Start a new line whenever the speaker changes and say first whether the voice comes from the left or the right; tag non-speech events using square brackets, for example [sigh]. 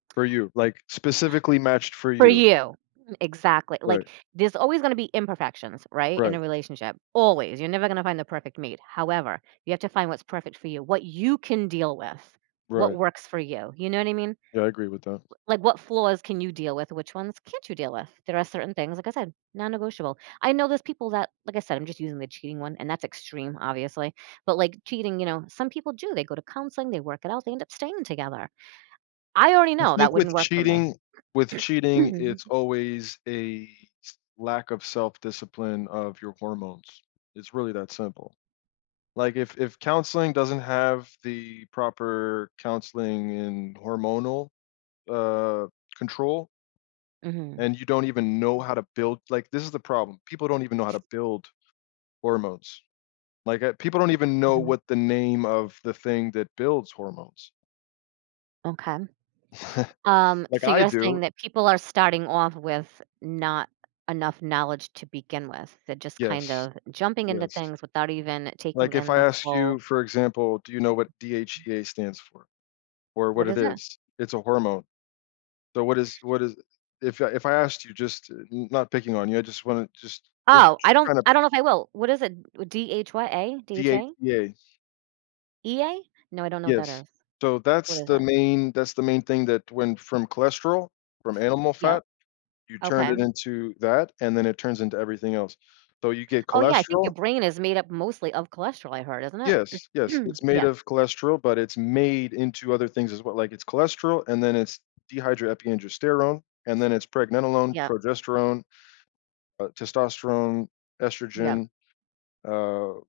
left: For you, like, specifically matched for
right: For
left: you.
right: you. Exactly,
left: Right.
right: like, there's always gonna be imperfections, right, in a
left: Right.
right: relationship, always, you're never gonna find the perfect mate, however, you have to find what's perfect for you, what you can deal with, what
left: Right.
right: works for you, you know what I mean? W
left: Yeah, I agree with that.
right: like, what flaws can you deal with? Which ones can't you deal with? There are certain things, like I said, non-negotiable. I know those people that like I said I'm just using the cheating one, and that's extreme, obviously, but, like, cheating, you know, some people do, they go to counseling, they work it out, they end up staying together. I already
left: I
right: know that
left: think
right: wouldn't
left: with
right: work for me.
left: cheating with cheating, it's
right: [clears throat]
left: always a s lack of self-discipline of your hormones. It's really that simple. Like, if If counseling doesn't have the proper counseling and hormonal, uh, control
right: Mhm.
left: and you don't even know how to build like, this is the problem, people don't even know how to build hormones. Like, uh, people don't even know
right: Mhm.
left: what the name of the thing that builds hormones.
right: Okay.
left: [chuckles]
right: Um,
left: Like
right: so
left: I
right: you're saying
left: do.
right: that people are starting off with not enough knowledge to begin with, they're just kind
left: Yes.
right: of jumping into
left: Yes.
right: things without even taking
left: Like, if
right: in
left: I
right: the
left: ask you,
right: full
left: for example, do you know what DHEA stands for, or what
right: What
left: it
right: is it?
left: is? It's a hormone. So, what is what is if I if I asked you just n not picking on you, I just want to just it
right: Oh,
left: j
right: I don't
left: kinda
right: I don't know if I will. What is it? D-H what, A? D-H-A?
left: DHEA.
right: E-A? No, I don't know what
left: Yes.
right: that is.
left: So
right: What
left: that's
right: is
left: the
right: it?
left: main that's the main thing that went from cholesterol, from animal
right: Yep.
left: fat, you turned
right: Okay.
left: it into that, and then it turns into everything else. So, you get
right: Oh, yeah, I think your
left: cholesterol
right: brain is made up mostly of cholesterol, I heard, isn't it?
left: Yes yes,
right: [clears throat]
left: it's made
right: Yep.
left: of cholesterol, but it's made into other things as well, like it's cholesterol and then it's dehydroepiandrosterone and then it's pregnenolone,
right: Yep.
left: progesterone, uh, testosterone,
right: Yep.
left: estrogen, uh